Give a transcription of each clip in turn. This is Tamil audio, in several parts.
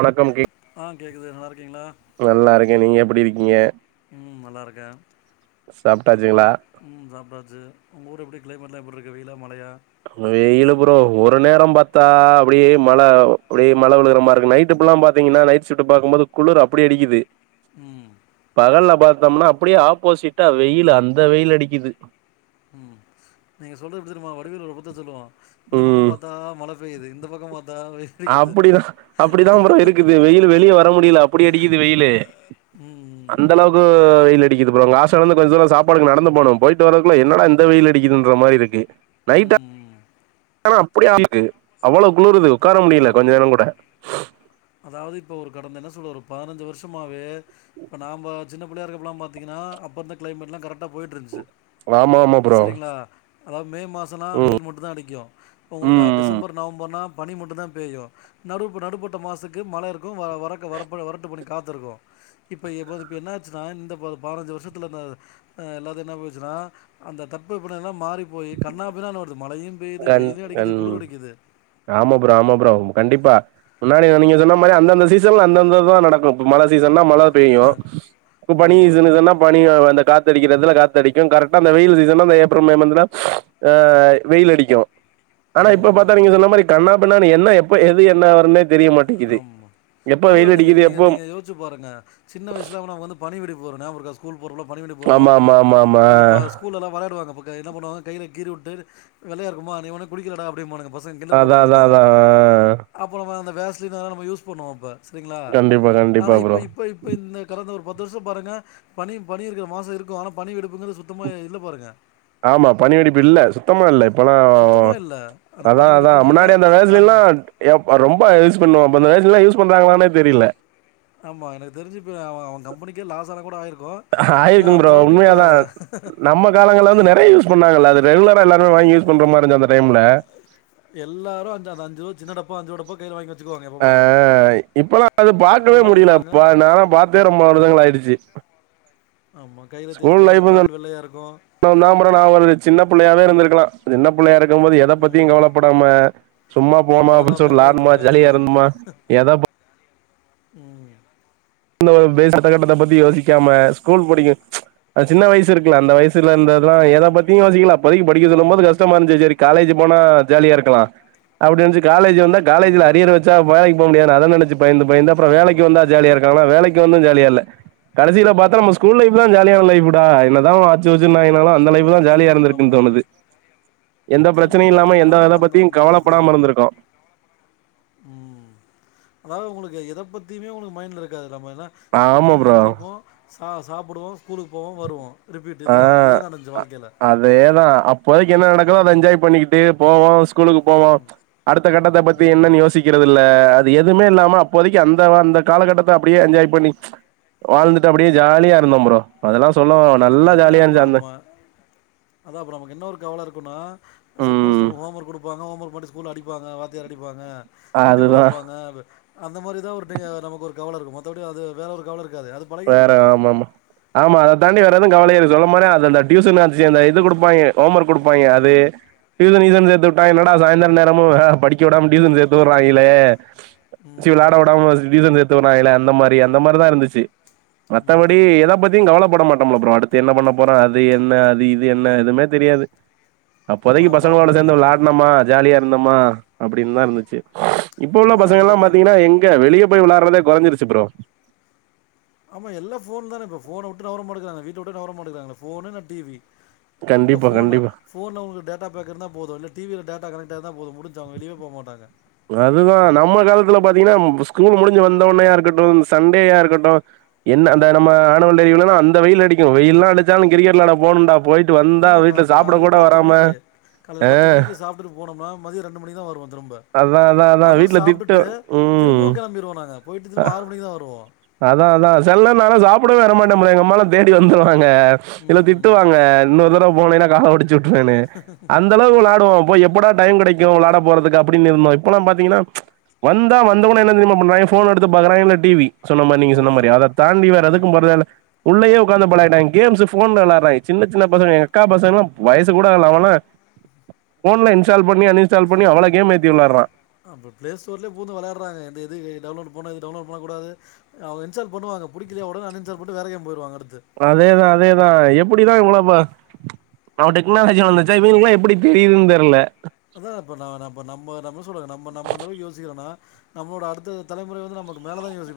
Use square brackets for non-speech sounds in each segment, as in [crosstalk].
வணக்கம் கே ஆ கேக்குது நல்லா இருக்கீங்களா நல்லா நீங்க எப்படி இருக்கீங்க உம் நல்லா இருக்கே சாப்ட்டாச்சுங்களா உம் சாப்டாச்சு உங்க ஊர் எப்படி க்ளைமேட்லா எப்பிட்ருக்கு வெயிலா மழையா வெயிலு ப்ரோ ஒர் ஒர் நேரோ பாத்தா அப்டியே மழ அப்டியே மழ விழுகுற மாரி இருக் நைட்டு புல்லா பாத்தீங்கன்னா நைட்ஸ் ஷிப்ட்டு பாக்குபோது குளிர் அப்டி அடிக்கிது ம் பகல்ல பாத் தம்னா அப்டியே ஆப்போசிட்டா வெயில் அந்த வெயில் அடிக்கிது ம் நீங்க சொல்றது எப்டி தெரிமா வடிவேல் ஒரு‌ படத்துல சொல்லுவா இந்த பக்கம் பாத்தா மழ பெய்து இந்த பக்கம் பாத் அப்புடிதா அப்புடிதா ப்ரோ இருக்குது வெயில் வெளியே வர முடியல அப்டி அடிக்குது வெயிலு ம் அந்த ம் அளவுக்கு வெயிலு அடிக்கிது ப்ரோ அங்க ஹாஸ்டல் இருந்து கொஞ்ச தூரோ சாப்பாடுக்கு நடந்து போனோ போயிட்டு வரதுகுள்ள என்னடா இந்த வெயிலு அடிக்கிதுன்ற மாரி இருக்கு நைட் ம் ஆனா அப்டியே [unintelligible] கு அவ்வளவு குளுருது உக்கார முடியில கொஞ்ச ஆமாம் நேரோ கூட அதாவது இப்ப ஒரு கடந்த என்ன சொல்லவரு பதினஞ்சி வருஷமாவே இப்ப நா‌ பாத் சின்ன புள்ளையா இருக்கப்பல்லா பாத்தீங்கன்னா அப்பருந்த கிளைமேட்லா கரெக்டா போயிட்டுருந்துச் ஆமா ஆமா ப்ரோ சரிங்களா அதாவது மே மாசோன்னா ம் வெயில் மட்டுந் தா அடிக்கு உங்களுக்கு அ ம் ம் டிசம்பர் நவம்பர்னா பனி மட்டுந் தா பெய்யு நடுப்பு நடுப்பட்ட மாசக்கு மழ இருக்கு வரக்க வரப்ப வரட்டு பனிக்கு காத்திருக்கோ இப்ப எம் பது இப்ப என்னாச்சினா இந்த பதனஞ்சி வருஷத்துல என்னாது அ எல்லாது என்ன பொச்சினா அந்த தட்பவெப்ப நெல லா மாறி போயி கன்னாபின்னான்னு வருது மழையும் பெய்யுது கண் வெயிலும் கண் அடிக்குது குளிர் அடிக்குது ஆமா ப்ரோ ஆமா ப்ரோ கண்டிப்பா முன்னாடி நீங்க சொன்ன மாரி அந்தந்த சீசன்ல அந்தந்த தா நடக்கு இப்ப மழ சீஸ் சீசன்னா மழ பெய்யு இப்பனி ஆமாம் சீசன்னா பனி அந்த காத் து அடிக்கிற‌ எடத்துல காத்தடிக்கு கரெக்டா அந்த வெயில் சீசன்னா அந்த ஏப்ரல் மே மந்துதா ஆ வெயில்லடிக் கியு ஆனா ம் இப்ப ம் பாத்தா நீங்க ம் சொன்ன மாரி கன்னாபின்னான்னு என்ன எப்ப எது என்ன வரும்னேத் மாட்டேங்கிது ஒண்ணுல்ல நீங்க நீங்க நீங்க யோஸ்ச்சி பாருங்க சின்ன வயசுல ஒன்னா ஒக்காந்து பணி வெடி போற நியாபகருக்கா போறோல்ல பனி வென்டி போறோ ஆமா ஆமா ஆமா அ ஆமா அதுல பா ஸ்கூல்லலா வெளாடுவாங்க அப்ப க என்ன பண்ணுவாங்க கைல கீரி வுட் துரு வெள்ளையாருக்குமா நீ உனக்கு புடிக்கிலடா அப்டீம்பானுங்க பசங் கிண்டல் அதா அதா பண்ணுவானுங்க அதுலா அதா ஆ அப்புறோமா அந்த ச்சிந்தாலு நம்ம யூஸ் பண்ணுவோ அப்ப சரிங்களா கண்டிப்பா ஆனா கண்டிப்பா ப்ரோ இப்ப இப்ப இப்ப இந்த கடந்த ஒரு பத்து வர்ஷோ பாருங்க பனி பனி இருக்குற மாசோ இருக்கோ ஆனா பனி வெடிப்புங்குறது சுத்தமா இல்ல பாருங்க ஆமா பனி வெடிப்பு இல்ல சுத்தமா இல்ல இப்பனா சுத்தமா இல்ல. அந்த அதா பனி அதா வெடிப்பும் இல்ல. முன்னாடி அந்த வேய்ஸ்லேல்லா எப் ரொம்ப யூஸ் பண்ணுவோ அப்ப அந்த வேய்ஸ் ல்லா யூஸ் பண்றாங்களானே தெரில ஆமா எனக்கு தெரிஞ்சி இப்ப அவ அவ கம்பனிக்கே லாஸ் ஆன கூட ஆயிருக் ஆயிருக்கு ப்ரோ உண்மையாதா நம்ம காலங்கள்ள வந்து நெறைய யூஸ் பண்ணாங்கள்ள அது ரெகுலரா எல்லாரு வாங்கி யூஸ் பண்ற மாரிருந்த அந்த டைம்ல எல்லாரு அஞ்சா தா அஞ்சுரு சின்ன டப்பா அஞ்சிருவா டப்பா கையில வாங்கி வச்சுக்குவாங்க எப்ப அ பாரும். இப்பல்லா அது அத பாக்கவே வாங்கி வச்சுக்குவாங்க. முடியலப்ப நா பாத்தே ரொம்ப வரர்ஷங்கள் ஆயிடிச்சி ஆமா கையில தேச்சிக்குவாங்க கால் வெள்ளையாருக்கு [unintelligible] நா ஒரு சின்ன புள்ளையாவே இருந்திருக்களா சின்ன புள்ளையாருக் இருக்கும்போது எத பத்தியு ம். கவலப்படாம சும்மா வ போமா அப்டின் வளராமயே சொல் அப்டியே வெளான்மா ஜாலியா இருந்திருக்கலாங்கிறீங்க. இருந்தமா எதப் ம் [unintelligible] அடுத்தக்கட்டத்த பத்தி யோசிக்காம ஸ்கூல் படிக்கு சின்ன வயசு இருக்குல அந்த வய்சுலந்த தா எதபத்தியு யோசிக்கலா இப்போதிக்கு படிக்க ஆமா. சொல்லும்போது கஷ்டமாருஞ்சி சரி காலேஜ் போனா ஜாலியா இருக்கலா‌ அப்டிஞ்சி காலேஜ் ஜி வந்தா காலேஜ்ல ஆமா. அரியர் வச்சா வேலைக் போ முடியாது அத நெனச்சி பயந்து பயந்து அப்புறோ ஆமா. வேலைக்கு வந்தா ஜாலியா வேலக்கி வந்து ஜாலியா இல்ல கடைசியில பாத்த நம் ஸ்கூல் லைப் தா ஜாலியான லைப்டா என்னதா [unintelligible] [unintelligible] அந்த நீங்க லைப்தா ஜாலியா திரும்பி இருந்திருக்குன் ஆமா. தோணுது எந்த திரும்பி ப்ரச்சனயு இல்லாம பாத்தீங்கன்னா எந்தா இதா அந்த பத்தியு அந்த வயசு தான். ஆமா. கவலப்படாமருந்திருக்கோ ம் அதாவ்து உங்களுக்கு எத் இதை பத்தியுமே உங்களுக்கு மைண்ட்ல இருக்காதுல்லாம ஆமா தூங்கி ப்ரோ எந்துரிப்போ ஆ சாப்புடுவோ ஸ்கூலுக்கு போவோ வருவோ ஆ அ அதேதா அப்போதைக்கு என்ன நடக்குதோ அத என்ஜாய் பண்ணிகிட்டு போவோ ஸ்கூலுக்கு போவோ அடுத்த கட்டத்த பத்தி ம். என்னன்னு யோசிக்கிறது இல்ல அது எதுமே இல்லாம அப்போதைக்கு அந்த அந்த காலகட்டத்த அப்படியே என்ஜாய் பண்ணி வாழ்ந்துட்டு அப்படியே ஜாலியா இருந்தம் ப்ரோ அதெல்லா சொல்ல அப்ப என்ன அப்ப அம்ம அதா அப்ப நமக்கு என்ன ஒரு கவல இருக்குன்னா சப்போஸ் ம் நமக்கு ஹோம் ஒர்க் குடுப்பாங்க ஹோம் ஒர்க் பாட்டு ஸ்கூல்ல அடிப்பாங்க வாத்தியார் அடிப்பாங்க முட்டி போட அதுதா வெப்பாங்க அந்த மாரிதா ஒருத்தங்க நமக்கு ஒரு கவல இருக்கு மத்தபடி அது வேற ஒரு கவல இருக் வேற ஆமாமா ஆமா அத தாண்டி வேற எது கவலைகள் சொன்ன மாரி அது அந்த டியூசன் அந்த இது குடுப்பாங்க ஹோம் ஒர்க் குடுப்பாய்ங்க ஆ. அது ட்யூசன் கீசன் சேத்துட்டா என்னடா சாயந்தர நேரமு வெ படிக்க விடாம டியூஷன் சேத்துடறாய்ங்களே ம், சி வெளாட ம். விடாம டியூசன் சேத்து விட்றாய்ங்களே அந்த மாரி அந்த மாரிதா இருந்துச்சு ம் மத்தபடி ஆமா. எத பத்தியு கவலப்பட மாட் டம் ப்ரோ அடுத்து என்ன பண்ண போறோ அது என்ன அது இது என்ன எதுமே தெரியாது ஆமா. அப்போதைக்கு அப்ப பசங்களோட அப்ப நீங்க சேந்து வெளாடுனமா ஜாலியா இருந்தம்மா அப்பிடின்தா இருந்துச்சு இப்ப உள்ள அதான் பசங்க அந்த எல்லா கட்ட பாத்திங்கனா எங்க வெளிய போய் விளாடுறதே கொறஞ்சிருச்சு ப்ரோ ஆமா எல்லா ஃபோன் தானே இப்ப ஃபோன வுட்டு நவரமாட்டங்கறாங்க வீட்ட வுட்டு நவரமாட்டங்கறாங்களே ஃபோனு இல்லனா டி வி இல்ல கண்டிப்பா ஃபோனு கண்டிப்பா ஃபோன்ல உங்ளுக்கு டேட்டா பேக் இருந்தா போது இல்ல டி வி ல டேட்டா கனெக்ட் இருந்தா போது முடிஞ்ச்சு அவங்க வெளியவே போவ மாட்டாங்க அதுதா நம்ம காலத்துல பாத்திங்னா ஸ்கூல் முடிஞ்சு வந்தோன்னையா இருக்கட்டு சண்டேயா இருக்கட்டு என்ன அந்த நம்ம ஆனுவல் டே லீவுலலா அந்த வெயில் அடிக்கு வெயில்லா அடிச்சாலு கிரிக்கெட் விளாட போனுன்டா போயி ஆமா கா இப்ப காலைல பத்து மணிக்கு காலைல ஆ பத்து மணிக்கு சாப்ட்டு போனம்னா மதிய ரெண்டு மணிக்குதா வருவோ திரும்ப அதா அதா அதா அதுவும் வீட்ல திட்டு சாப்பிட்டுட்டு ம் திரும்பவும் கிளம்பிடுவோம் நாங்கள் போயிட்டு அ திரும்ப ஆறு மணிக்கு தான் வருவோம் அதா அதா செல்ல நாலும் சாப்புடவே வர மாட்டா போலையே எங்கம்மால்லா தேடி வந்துருவாங்க இதுல ம் ம் திட்டுவாங்க இன்னொ தட போனன்னா கால ஒடிச்ச விட்ருவேன்னு அந்த அளவுக்கு விளாடுவோ இப்போ எப்படா டைம் கெடைக்கு விளாட போறதுக்கு அப்டின்னு இருந்தோ இப்பல்லா பாத்தீங்கன்னா வந்தா வந்தவொன்னே என்னா தெரியுமா பண்ணுவாய்ங்க போன் எடுத்து பாக்குறா இல்ல டி வி சொன்ன மாரி நீங்க சொன்ன மாரி அவ்வளோதான் அத தாண்டி வேற எதுக்கு ம் போறதேல்ல உள்ளயே உக்காந்து பழகிட்டாய்ங்க கேம்ஸ்ஷு போன்லளாடுறாங்க சின்ன சின்ன பசங்க எங்கக்கா பசங்கலா வயசு கூட ஆகல அவன்லா போன்ல இன்ஷால் பண்ணி அன்இன் அப்ப பிளே ஸ்டோர்லயே பூந்து வெளாடுறாங்க இந்த எது டவுன்லோட் டவுன்லோட் பண்ணக்கூடாது அவங்க இன்ஸால் பண்ணுவாங்க புடிக்கலயா ஒடனே அன்இன்சால் பன்னிட்டு வேற கேம் போய்டுவாங்க அதேதா அதேதா எப் அப்படிதா இவ்ளப்ப ந டெக்னாலஜி வந்துச்சா எல்லா எப்டி தெரியுதுன்னு தெரியல அதா இப்ப ந ந நம்ம நம்ம சொல்லுங்க நம்ம நம்ம அந்தளவுக்கு யோசிக்கிறோனா நம்மளோட அடுத்த தலைமுறை வந்து நமக்கு மேலதா யோசிக்க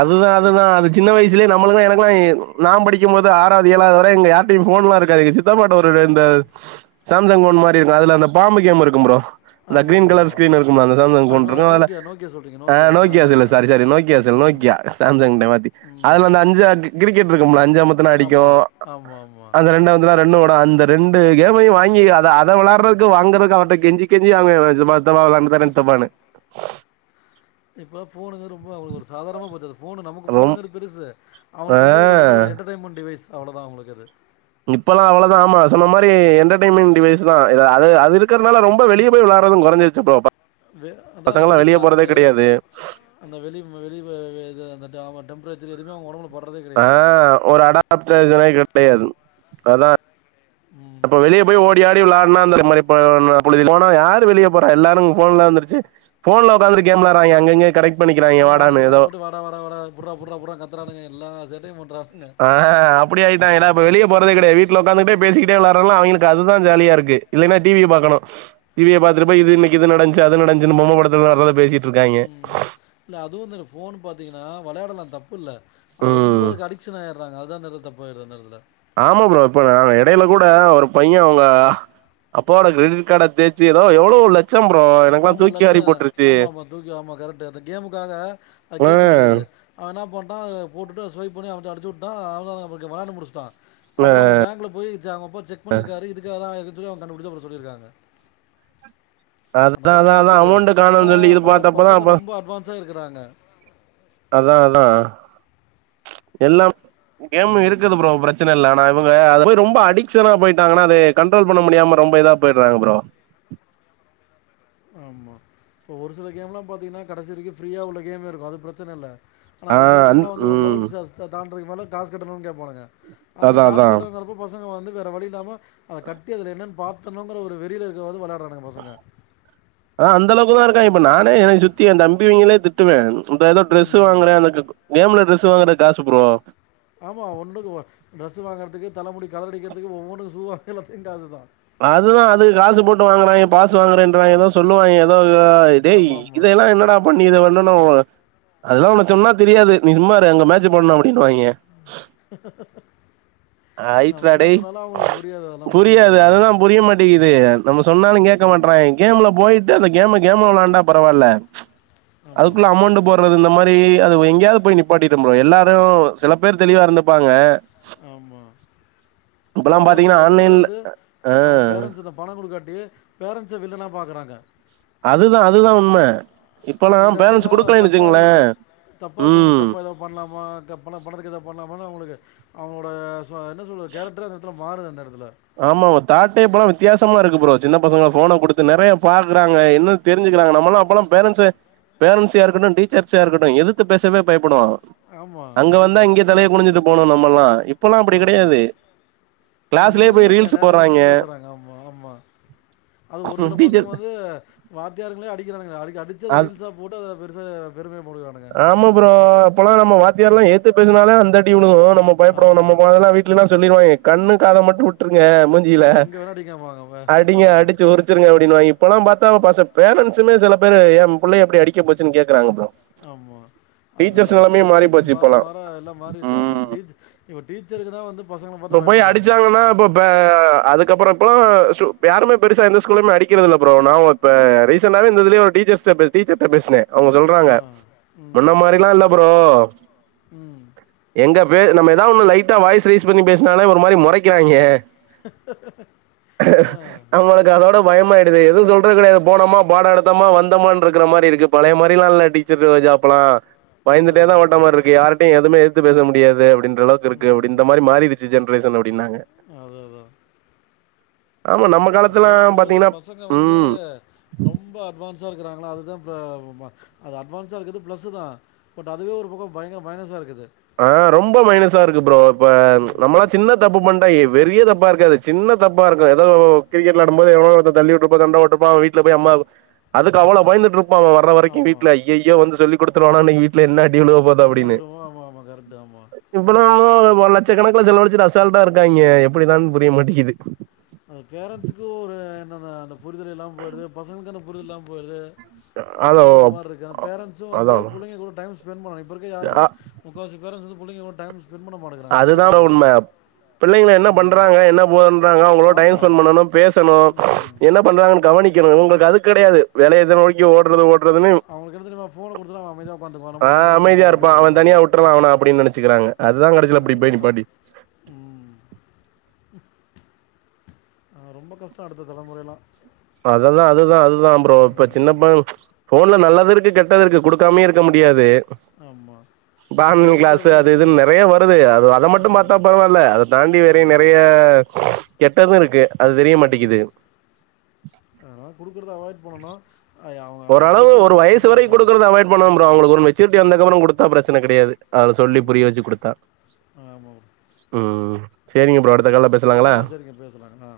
அதுதா அதுதா அது சின்ன வயசுலயே நம்மளுக்குதா எனக்குல்லா நா படிக்கும்போது ஆறாவது ஏழாவது வரை இங்க யார்ட்டயு போன்லா இருக்காது இந்த சித்தப்பாட்ட ரெண்டு சாம்சங் மாரி இருக்கு அதுல அந்த பாம்பு கேம் இருக்கு ப்ரோ இந்த ஆமா கிரீன் ஆமா கலர் ஆமா ஸ்கிரீன் இருக்குல அந்த சாம்சங் அது நோ போன்ருக்கு அதுல நோக்கியா நோக்கியா சொல்றீங்க ஆ நோக்கியா ஆ cell sorry sorry Nokia cell நோக் ம் சாம்சங்ட்ட மாத்தி அதுல ம் அந்த அஞ்ச அ கிரிக்கெட் இருக்கும்ல அஞ் அஞ்ச அமுத்துனா அடிக்கு ஆமா ஆமா ஆமா அந்த ரெண்ட வந்துனா ப்ரண்டோட அந்த ரெண்டு கேமையு வாங்கி அத அத வெளாறதுக்கு வாங்கறதுக்கு அவட்ட கெஞ்சி கெஞ்சி வாங்குவே [unintelligible] சித்தப்பா வெளாண்ட்டு தரே சித்தப்பான்னு இப்பல்லா போனுங்க ரொம்ப அவளுக்கு ஒரு சாதாரமா போச்சு அது போனு நமக்கு ரொம் போனுங்கிறது பெருசு அவங்களுக்கு வந்து ஒரு வந்து ஆ ஒரு என்டர்டய்மெண்ட் டிவைஸ் அவ்ளோதா அவங்களுக்கு அது இப்பல்லா அவ்வளதா ஆமா சொன்ன மாரி என்டர்டெய்ன்மெண்ட் டிவைஸ் தா அது அது இருக்கிறதுனால ரொம்ப வெளிய போய் விளா றது குறசிருச்சு ப்றோ ப அதா அந்த வெளிக்காத்து அந்த வெளி வெளி இது அந்த து அவங்க டெம்பரேச்சர் எதுமே அவங்க ஒடம்புல ஆ ஒரு அடாப்டேஜனே கெடையாது அதா ம் இப்ப வெளியே போய் ஓடி ஆடி விளா ன்னா அந்த மார போன புழுதில போனா யார் வெளிய போற எல்லாரு போன் வந்துருச்சு போன்ல உக்காந்துட்டு கேம் விளயாடுறாய்ங்க அங்கங்க கெடைக் ஆமாங்க கணக்குபோட்டு வாடா வாடா வாடா புட்ரா புட்ரா கத்துறானுங்க எல்லா சேட்டயு பண்றான் ஆ அப்டி ஆயிட்டாய்ன்னா அப்ப வெளிய போறதே கெடையாது வீட்டல ஒக்காந்துட்டே பேசிகிட்டே வெளாறது அவிங்களுக்கு அதுதா ஜாலியா இருக்கு இல்லனா டி வி பாகணு டி விய பாக் பாத்துட்டு போய் இன்னைக்கு இது நடஞ்ச்சு அது நடஞ்ச்சுனு பொம்ம படத்தில அதுல பேசி ம் இல்ல அதுவு இந்த போன் பாத்தீங்கன்னா வெளயாடலா தப்புல்ல அது ரொம்ப ம். அடிக்சன் ஆயிறாங்க அதுதா அந்த எடத் தப்பாயிருது அந்தடத்துல ஆமா ப்ரோ இப்ப நா எடையில கூட ஒரு பைய அவங்க அப்போட கிரெடிட் கார்ட தேச்சு எதோ எவ்ளோல ஆமா லட்ச ஆமா ஆமா தூக்கி ஆமா கரெக்ட்டு அந்த கேமுக்காக அ ஆ கேட்டுந்திருக்குது அவ என்ன பண்ணிட்டா அத போட்டுட்டு ஸ்வைப் பண்ணி அவ்ட்ட அடிச்சு விட்டா அவ [unintelligible] விளாண்டு முடிச்சுட்டா ஆ அப்புற அவங்க பேங்க்ல போய் ஜா அவங்கப்ப செக் பண்ணிருக்காரு இதுக்காதா இரு இதையு கண்டுபுடிச்சி அப்ற சொல்லிருக்காங்க அந்த அதா மாரி அதா அதா நடக்குது அமௌண்ட்டு ஏனா காணோன்னு சொல்லி இது ப பாத்தப்பதா பசங்க அப்ப ரொம்ப அட்வான்ஸா இருக்குறாங்க அதா அதா எல்லாம் கேமு ம் இருக்குது ப்ரோ பிரச்சனை இல்ல ஆனா இவங்க அத போய் ரொம்ப அடிக்ஷனா போயிட்டாங்கன்னா அத கண்ட்ரோல் பண்ண முடியாம ரொம்ப இதா போய்றாங்க ப்ரோ ஆமா இப்போ ஒரு சில கேம்லா பாத்தீங்கன்னா கடைசி வரைக்கு ஃப்ரீயாக உள்ள கேமே இருக்கு அது பிரச்சனை இல்ல ஆனா ஆ ஒரு சில கேம் அந் வந்து ஒரு லெவல் ம் சா தான்றத்துக்கு காசெல்லா கேப் அந்த அதா காசு அதா கட்டுறங்கறப்ப பசங்க வந்து வேற வழில்லாம அத கட்டி அதல என்னன்னு பாத் அத்தனுங்கிற ஒரு வெறியில இருக்காவது விளாடுறாங்க பசங்க ஆ அந்தளவுக்குதா இருக்கான் இப்ப நானே எனக்கு சுத்தி என் தம்பிவங்ளே திட்டுவே இந்த ஏதோ ட்ரெஸ் ம். வாங்குறே எனக்கு கேம்ல ட்ரெஸ் வாங்கற காசு ப்ரோ ஆமா ஒண்ணுக்கு டிரஸ் வாங்குறதுக்கு தலைமுடி கலர் அடிக்கிறதுக்கு ஒவ்வொன்னுக்கு சூவா எல்லாத்துக்குங் காசுதா அதுதா அது காசு போட்டு வாங்குறாங்க பாசு வாங்குறேன்றாங்க எதோ சொல்லுவாங்க எதோ டேய் ஆமாமா. இதெல்லா என்னடா பண்ணிக்கிற இன்னொன்னு என்ன ஒரு அதெல்லா உனக்கு சொன்னா தெரியாது நீ சும்மாரு அங்க மேட்சு பண்ணு அப்படினு வாங்க நம்ம ஆயிட்றா என்ன டேய் சொன்னாலு அவுங்களுக்கு புரியாது அதெல்லாம் புரியாது அவங்களுக்கு. அதுதா புரிய மாட்டேங்கிது நம்ம சொன்னாலு கேட்க ம். மாட்டறாங் கேம்ல போயி அந்த கேம கேமா வெளாண்டா பரவால்ல ஆமா. அதுக்குள்ள அமௌண்ட் போடுறது இந்த மா அது எங்கேயாவது போய் நிப்பாட்டிடு ப்ரோ எல்லாரு சில பேர் தெளிவா இருந்துப்பாங்க ஆமா இப்பல்லா இப்போ ஒரு பாத்தீங்கன்னா சில எடத்துல ஆன்லைன்ல வந்து ஆ அவன் பேரண்ட்ஸ் இந்த பணோ குடுக்காட்டி பேரன்ஸ்ச வில்லனா பாக்குறாங்க அதுதா அதுதா உண்ம இப்பல்லா அந்த பேரண்ட்ஸ் எடத்துலதா குடுக்கலைன்னு தப்பா வச்சுக்கங்களே உணத்து தப்பா தோணுது ம் தப்பா எதா பண்லாமா இந்த பண பணத்துக்கு எதா பண்லாமா பணோ உங்களுக்கு அவுங்களோட சொ என்ன சொல்றது கேரக்டரே அந்த எடத்துல மாறுது அந்த எட ஆமாமா தாட்டே இப்பல்லா வித்தியாசமா இருக்கு ப்ரோ சின்ன பசங்க போன குடுத்து நெறயா பாக்குறாங்க என்னனு தெரிஞ்சுகுறாங்க நம்மெல்லா அப்பெல்லா பேரண்ட்ஸ் பேரண்ஸியா இருக்கட்டு டீச்சர்ஸயா இருக்கட்டு எதித்து பேசவே பயப்படுவான் ஆமாம் அங்க வந்தா இங்க கண்டிப்பாக தலைய குனிஞ்சிட்டு போணோ நம்மல்லா இப்பல்லா அப்டி கெடையாது கிளாஸ்லயே போய் அதுதாங்க ரீல்ஸ் நேரா நிமிந்தா போட்றாய்ங்க பேசுறாங்க ஆமா ஆமா அது ஒரு சில பசங்க டீச்சர் வந்து வாத்தியாரங்களே அடிக்கிறா னுங்க அடி அடிச்சத அது ரீல்ஸா போட்டு அத பெருச பெருமயா போட்டுக்கறாங்க ஆமா ப்ரோ அப்பல்லா நம்ம வாத்தியாரல்லா எதித்து பேசினாலே அந்த அடி விழுகு நம்ம பயப்படுவோ நம்ம ஆமாம் மொதலெல்லா வீட்லல்லா சொல்லிருவாங்க கண்ணு காத மட்டு விட்டுரு ங்க மூஞ்சில எங்கே வேணால் அடிக்காமாங்க அடிங்க ஆமாம் அடிச்சு உரிச்சிருங்க அப்டின்னு வாங்க இப்பல்லான் பாத்தா பசங் பேரன்ண்ட்ஸுனு சில பேரு என் புள்ளய எப்டி அடிக்க போச்சுனு கேக்குறாங்க ப்ரோ ஆமா அதா டீச்சர்ஸ் நெலமையே மாறி ஜென்ரேஷன் போச்சு மாற இப்பல்லாம் மாற எல்லாம் மாறிடுச்சு ஆமா இப்ப ம் டீச் இப்ப டீச்சரு இப்ப போய் அடிச்சாங்கன்னா இப்ப அதுக்கப்புறோ இப்பல்லா ஸ்டு யாருமே பெருசா எந்த ஸ்கூல்லயுமே அடிக்கிறதில்ல ப்ரோ நா ஒ இப்ப ரீசண்டாவே இந்த இதுலயே ஒரு டீச்சர்ஸ்ட்ட டீ டீச்சர்ட்ட பேசின அவுங்க ஆ. சொல்றாங்க ம். முன்ன மாரில்லா இல்ல ப்ரோ ம். எங் க பே நம்ம எதாவது ஒண்ணு லைட்டா வாய்ஸ் ரெய்ஸ் பண்ணி பேசினாலே ஒரு மாரி மொறைக்கிறாங்க ஆ. நமளுக்கு அதோட பயமாயிடுது எது சொல்றது கெடையாது போனமா பாடோ எடுத்தமா வந்தமான்று இருக்கிற மாரி இருக்கு பழைய மாரில்லா இல்ல டீச்சர்ஸ் ஓட ஜாப் இப்பல்லா கரெக்ட்டு தான், பயந்துட்டேதா ஓட்ட கரெக்ட்டு மாரி தான். இருக்கு யாரிட்டயு எதுமே எதுத்து பேச முடியாது அப்டின் றளவுக்கு இருக்கு ம், அப்படி இந்த மாரி ம். மாறிடுச்சு ஜென்ரேஷன் அப்டின்னாங்க அதான், ஆமா நம்ம அப்டியே காலத்துலாம் போது பாத்தீங்கன்னா பசங்க வந்து ம் ரொம்ப அட்வான் ஸா இருக்கிறாங்ளா அதுதான் ப்ரோ அது அட்வான்ஸா இருக்குது பிளஸுதா பட் அதுவே ஒரு பக்கோ பயங்கர மைனஸா இருக்குது ஆ ரொம்ப மைனஸா இருக்கு ப்ரோ இப்ப நம்மெல்லா ம். சின்ன தப்பு பண் ணா பெரிய தப்பா இருக்காது சின்ன தப்பா இருக்கு எதாவது கிரிக்கெட் வெளாடும்போது எவனோ ஒருத்தன் தள்ளி விட்டுருப்பான் சண்டை போட்டு இருப்பான் வீட்ல போய் அம்மா அதுக்கு அவ்ளோ பயந்துட்டு இருப்போ அவுங்க வர்ற வரைக்கு ஆமா. வீட்ல அய்யய்யோ வந்து சொல்லி குடுத்துருவானோ இன்னைக்கு வீட்ல என்ன என்ன அடி விழுமோ ஆமாமா இவ்வளவு ஒரு லட்சக்கணக்குல செலவழச்சிட்டு அசால்டா இருக்காங்கிக எப்படிதான்னு புரிய மாட்டிக்கிது அதா அதா அந்த புரிதல் இல்லாம போயிடுது பசங்களுக்கு அந்த புரிதல் இல்லாம போயிடுது அதோ அப்டின்னு ஒரு மாரி இருக்கு ஆனா பேரன்ட்ஸு வந்து அதா புள்ளைங்க கூட டைம் ஸ்பெண்டு பண்ணணு இப்ப இருக்கிற யாருமே முக்கா வாசி பேரன்ட்ஸ் புள்ளங்ககூட டைம் ஸ்பெண்ட் பண்ண மாட்டேங்கிறாங்க அதுதான் அதுதாங்க காரணம் உண்ம அதுவும் பிள்ளைங்க என்ன ம் பண்றாங்க என்ன போன்றாங்க அவுங்களோட டைம் பார்க்கணும் ஸ்பெண்ட் பண்ணனு பேசணு ம் என்ன பண்றாங்கனு கவனி கிறது உங்களுக்கு அது கிடையாது வேலையே இத நோக்கி ஓடுறது ஓட் அவங்களுக்கு என்ன தெரியுமா ஃபோன குடுத்துட்டா அவன் அமைதியா உக்காந்துக்குவா ஆ நம்மல தொந்தரவு பண்ண அமைதியா மாட்டா அப்புடிங்கிற [unintelligible] அ அதுதா கடைச்சில அப்புடி போய் நீப்பாட்டி ஆ ரொம்ப கஷ்டோ அடுத்த தலமுறையல்லா இப்ப அததான் அதுதான் அதுதான் ப்ரோ இப்ப ம் சின்னப்ப ஃபோன் ல நல்லதூ இருக்கு கெட்டது இருக்கு குடுக்காமே இருக்க முடியாது ஆமா இப்ப ஆன்லைன் கிளாஸு அது இதுன்னு நெறையா வருது அது அத மட்டும் பாத்தா ம் பரவால்ல அத தாண்டி வேறே ஆமாம் நெறைய அ கெட்டதும் இருக்கு அது தெரிய மாட்டிகிது ஆனா குடுக்குறுது அவ ஓரளவு ஒரு வயசு என்னக்கேத்த மாரி வரைக்கும் பண்ணணு குடுக்குறது அவாய்ட் பண்ணணோ ப்ரோ ம் அவங்களுக்கு ஒரு மெச்சூரிட்டி வந்ததுக்கப்புறம் குட் குடுத்தா பிரச்சன கிடையாது அத சொல்லி ஆமா புரிய வச்சு குடுத்தா ஆமா ம் சரிங்க ப்ரோ அடுத் ஆ சரிங்க பேசலாங்க அ